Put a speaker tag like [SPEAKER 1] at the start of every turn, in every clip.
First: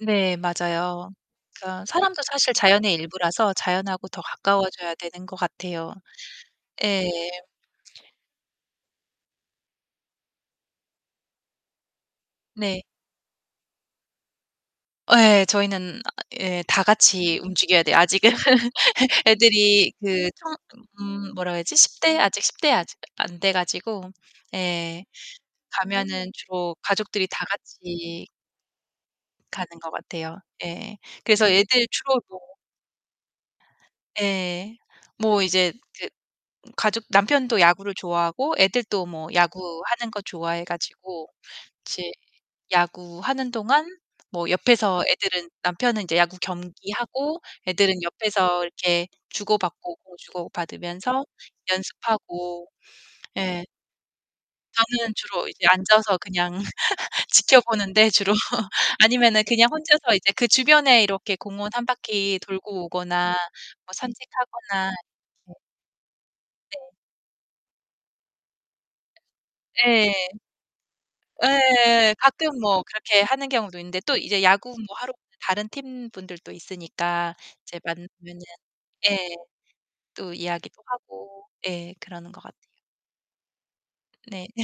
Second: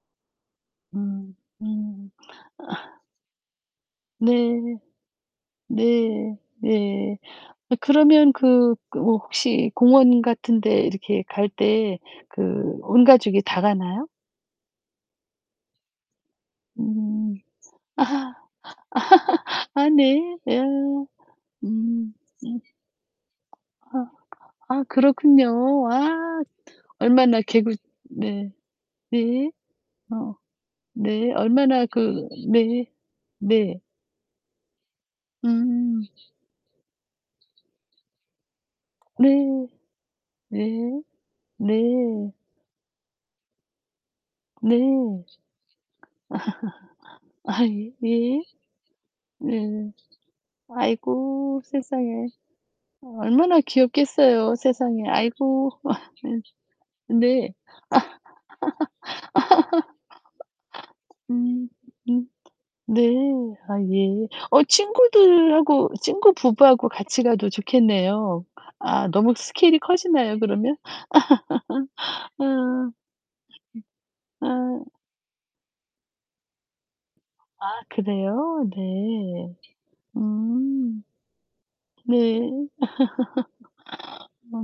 [SPEAKER 1] 네, 맞아요.
[SPEAKER 2] 음.
[SPEAKER 1] 그러니까
[SPEAKER 2] 음.
[SPEAKER 1] 사람도 사실 자연의 일부라서 자연과 더
[SPEAKER 2] 네.
[SPEAKER 1] 가까워져야 되는 것 같아요.
[SPEAKER 2] 네.
[SPEAKER 1] 예.
[SPEAKER 2] 네. 어 그러면 그, 그 뭐 혹시 공원 같은 데 이렇게 갈 때 그
[SPEAKER 1] 네.
[SPEAKER 2] 온 가족이 다 가나요?
[SPEAKER 1] 예, 저희는 아 예 다
[SPEAKER 2] 음.
[SPEAKER 1] 같이 움직여야 돼요 아직은. 애
[SPEAKER 2] 아
[SPEAKER 1] 애들이 그
[SPEAKER 2] 네. 어.
[SPEAKER 1] 청 음 음 뭐라고 해야
[SPEAKER 2] 음.
[SPEAKER 1] 되지 10
[SPEAKER 2] 음.
[SPEAKER 1] 대 아직 10
[SPEAKER 2] 네.
[SPEAKER 1] 대 아직 안 돼
[SPEAKER 2] 아.
[SPEAKER 1] 가지고.
[SPEAKER 2] 아,
[SPEAKER 1] 예.
[SPEAKER 2] 그렇군요.
[SPEAKER 1] 가면은
[SPEAKER 2] 아.
[SPEAKER 1] 주로 가족들이
[SPEAKER 2] 얼마나
[SPEAKER 1] 다
[SPEAKER 2] 개구
[SPEAKER 1] 같이
[SPEAKER 2] 네. 네.
[SPEAKER 1] 가는 것
[SPEAKER 2] 어.
[SPEAKER 1] 같아요. 예.
[SPEAKER 2] 네.
[SPEAKER 1] 그래서
[SPEAKER 2] 얼마나
[SPEAKER 1] 애들 주로
[SPEAKER 2] 그
[SPEAKER 1] 뭐
[SPEAKER 2] 네. 네.
[SPEAKER 1] 예. 뭐 이제
[SPEAKER 2] 음.
[SPEAKER 1] 그 음 가족 남편도 야구를 좋아하고 애들도 뭐
[SPEAKER 2] 네.
[SPEAKER 1] 야구하는 거 좋아해
[SPEAKER 2] 네.
[SPEAKER 1] 가지고 이제
[SPEAKER 2] 네.
[SPEAKER 1] 야구하는 동안 뭐
[SPEAKER 2] 네.
[SPEAKER 1] 옆에서 애들은 남편은 이제 야구 경기하고
[SPEAKER 2] 아이
[SPEAKER 1] 애들은
[SPEAKER 2] 예.
[SPEAKER 1] 옆에서 이렇게
[SPEAKER 2] 네.
[SPEAKER 1] 주고받고 공 주고받으면서
[SPEAKER 2] 아이고, 세상에.
[SPEAKER 1] 연습하고.
[SPEAKER 2] 어 얼마나
[SPEAKER 1] 예.
[SPEAKER 2] 귀엽겠어요. 세상에.
[SPEAKER 1] 저는 주로 이제
[SPEAKER 2] 아이고. 아.
[SPEAKER 1] 앉아서 그냥
[SPEAKER 2] 네. 네. 아.
[SPEAKER 1] 지켜보는데 주로. 아니면은 그냥 혼자서 이제 그 주변에 이렇게
[SPEAKER 2] 음.
[SPEAKER 1] 공원 1
[SPEAKER 2] 음.
[SPEAKER 1] 바퀴 돌고
[SPEAKER 2] 네.
[SPEAKER 1] 오거나
[SPEAKER 2] 아
[SPEAKER 1] 뭐
[SPEAKER 2] 예. 어
[SPEAKER 1] 산책하거나 이렇게
[SPEAKER 2] 친구들하고 친구 부부하고
[SPEAKER 1] 네.
[SPEAKER 2] 같이 가도 좋겠네요. 아, 너무 스케일이
[SPEAKER 1] 예.
[SPEAKER 2] 커지나요, 그러면?
[SPEAKER 1] 예.
[SPEAKER 2] 아.
[SPEAKER 1] 가끔 뭐 그렇게 하는 경우도 있는데 또 이제
[SPEAKER 2] 예.
[SPEAKER 1] 야구
[SPEAKER 2] 아.
[SPEAKER 1] 뭐 하러 오는 다른 팀 분들도 있으니까
[SPEAKER 2] 아
[SPEAKER 1] 이제 만나면은
[SPEAKER 2] 그래요?
[SPEAKER 1] 예
[SPEAKER 2] 네.
[SPEAKER 1] 또 이야기도
[SPEAKER 2] 음.
[SPEAKER 1] 하고. 예, 그러는 것
[SPEAKER 2] 네.
[SPEAKER 1] 같아요. 네.
[SPEAKER 2] 어.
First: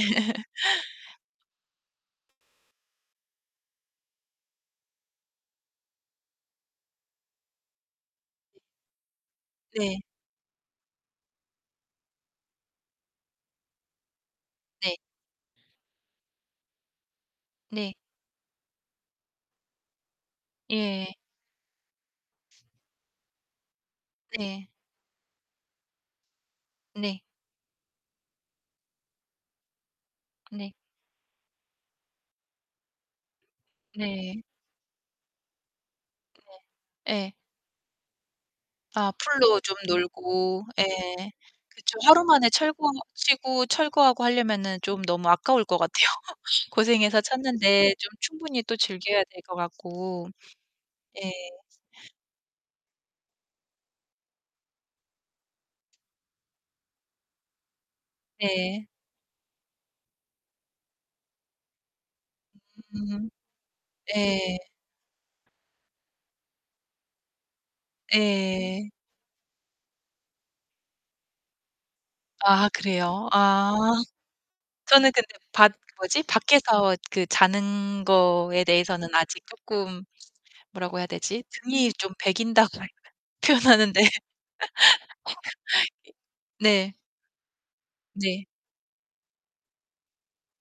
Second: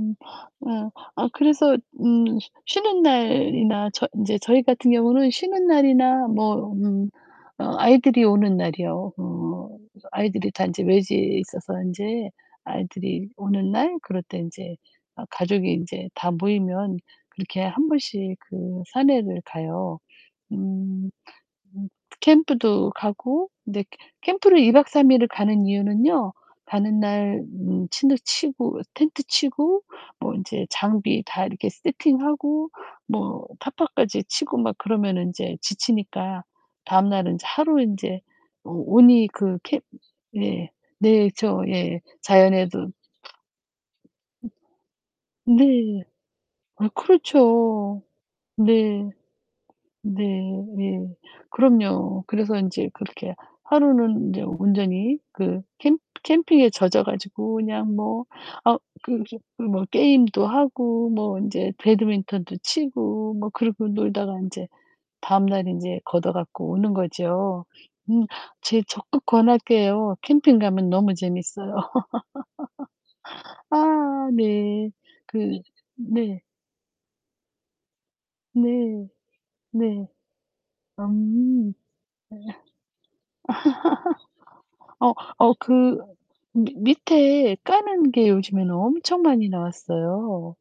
[SPEAKER 2] 예. 아 그래서 음 쉬는 날이나 저 인제 저희 같은 경우는 쉬는 날이나 뭐 음 어 아이들이 오는
[SPEAKER 1] 예.
[SPEAKER 2] 날이요. 어.
[SPEAKER 1] 네.
[SPEAKER 2] 그래서 아이들이 다 인제 외지에 있어서 인제 아이들이 오는 날 그럴 때 인제
[SPEAKER 1] 네.
[SPEAKER 2] 아 가족이 인제 다 모이면 그렇게 1
[SPEAKER 1] 네.
[SPEAKER 2] 번씩 그 산에를 가요. 음.
[SPEAKER 1] 예.
[SPEAKER 2] 음, 캠프도 가고 근데 캐 캠프를
[SPEAKER 1] 네.
[SPEAKER 2] 2 박 3 일을 가는 이유는요. 가는
[SPEAKER 1] 네.
[SPEAKER 2] 날 음 침대 치고 텐트 치고 뭐 인제
[SPEAKER 1] 네.
[SPEAKER 2] 장비 다 이렇게 세팅하고 뭐 타퍼까지
[SPEAKER 1] 네.
[SPEAKER 2] 치고 막 그러면은 인제 지치니까
[SPEAKER 1] 네. 예.
[SPEAKER 2] 다음날은 인제 하루 인제 어
[SPEAKER 1] 아
[SPEAKER 2] 온이 그
[SPEAKER 1] 풀로 좀
[SPEAKER 2] 캡
[SPEAKER 1] 놀고.
[SPEAKER 2] 네.
[SPEAKER 1] 예.
[SPEAKER 2] 네. 저
[SPEAKER 1] 그쵸.
[SPEAKER 2] 예.
[SPEAKER 1] 하루 만에
[SPEAKER 2] 자연에도
[SPEAKER 1] 철거 치고 철거하고 하려면은 좀 너무
[SPEAKER 2] 음.
[SPEAKER 1] 아까울 것
[SPEAKER 2] 네.
[SPEAKER 1] 같아요.
[SPEAKER 2] 아
[SPEAKER 1] 고생해서 쳤는데
[SPEAKER 2] 그렇죠.
[SPEAKER 1] 좀 충분히 또
[SPEAKER 2] 네.
[SPEAKER 1] 즐겨야 될 것
[SPEAKER 2] 네
[SPEAKER 1] 같고.
[SPEAKER 2] 네.
[SPEAKER 1] 예.
[SPEAKER 2] 그럼요. 그래서 인제 그렇게 하루는 인제 온전히 그 캠 캠핑에 젖어 가지고 그냥 뭐 아
[SPEAKER 1] 예.
[SPEAKER 2] 그 깁 음 뭐 게임도 하고 뭐 인제 배드민턴도
[SPEAKER 1] 음.
[SPEAKER 2] 치고 뭐 그러고 놀다가
[SPEAKER 1] 예.
[SPEAKER 2] 인제 다음날 인제 걷어 갖고 오는 거죠. 음 제
[SPEAKER 1] 예.
[SPEAKER 2] 적극 권할게요. 캠핑 가면 너무 재밌어요.
[SPEAKER 1] 아 그래요? 아.
[SPEAKER 2] 아 네.
[SPEAKER 1] 저는 근데
[SPEAKER 2] 그
[SPEAKER 1] 밖 그 뭐지?
[SPEAKER 2] 네.
[SPEAKER 1] 밖에서 그 자는 거에
[SPEAKER 2] 네.
[SPEAKER 1] 대해서는 아직 쪼끔
[SPEAKER 2] 네.
[SPEAKER 1] 뭐라고 해야 되지
[SPEAKER 2] 음.
[SPEAKER 1] 등이 좀
[SPEAKER 2] 예.
[SPEAKER 1] 배긴다고 할 표현하는데. 표현하는데.
[SPEAKER 2] 어. 어, 그
[SPEAKER 1] 이
[SPEAKER 2] 미
[SPEAKER 1] 네.
[SPEAKER 2] 밑에 까는 게
[SPEAKER 1] 네.
[SPEAKER 2] 요즘에는 엄청 많이 나왔어요.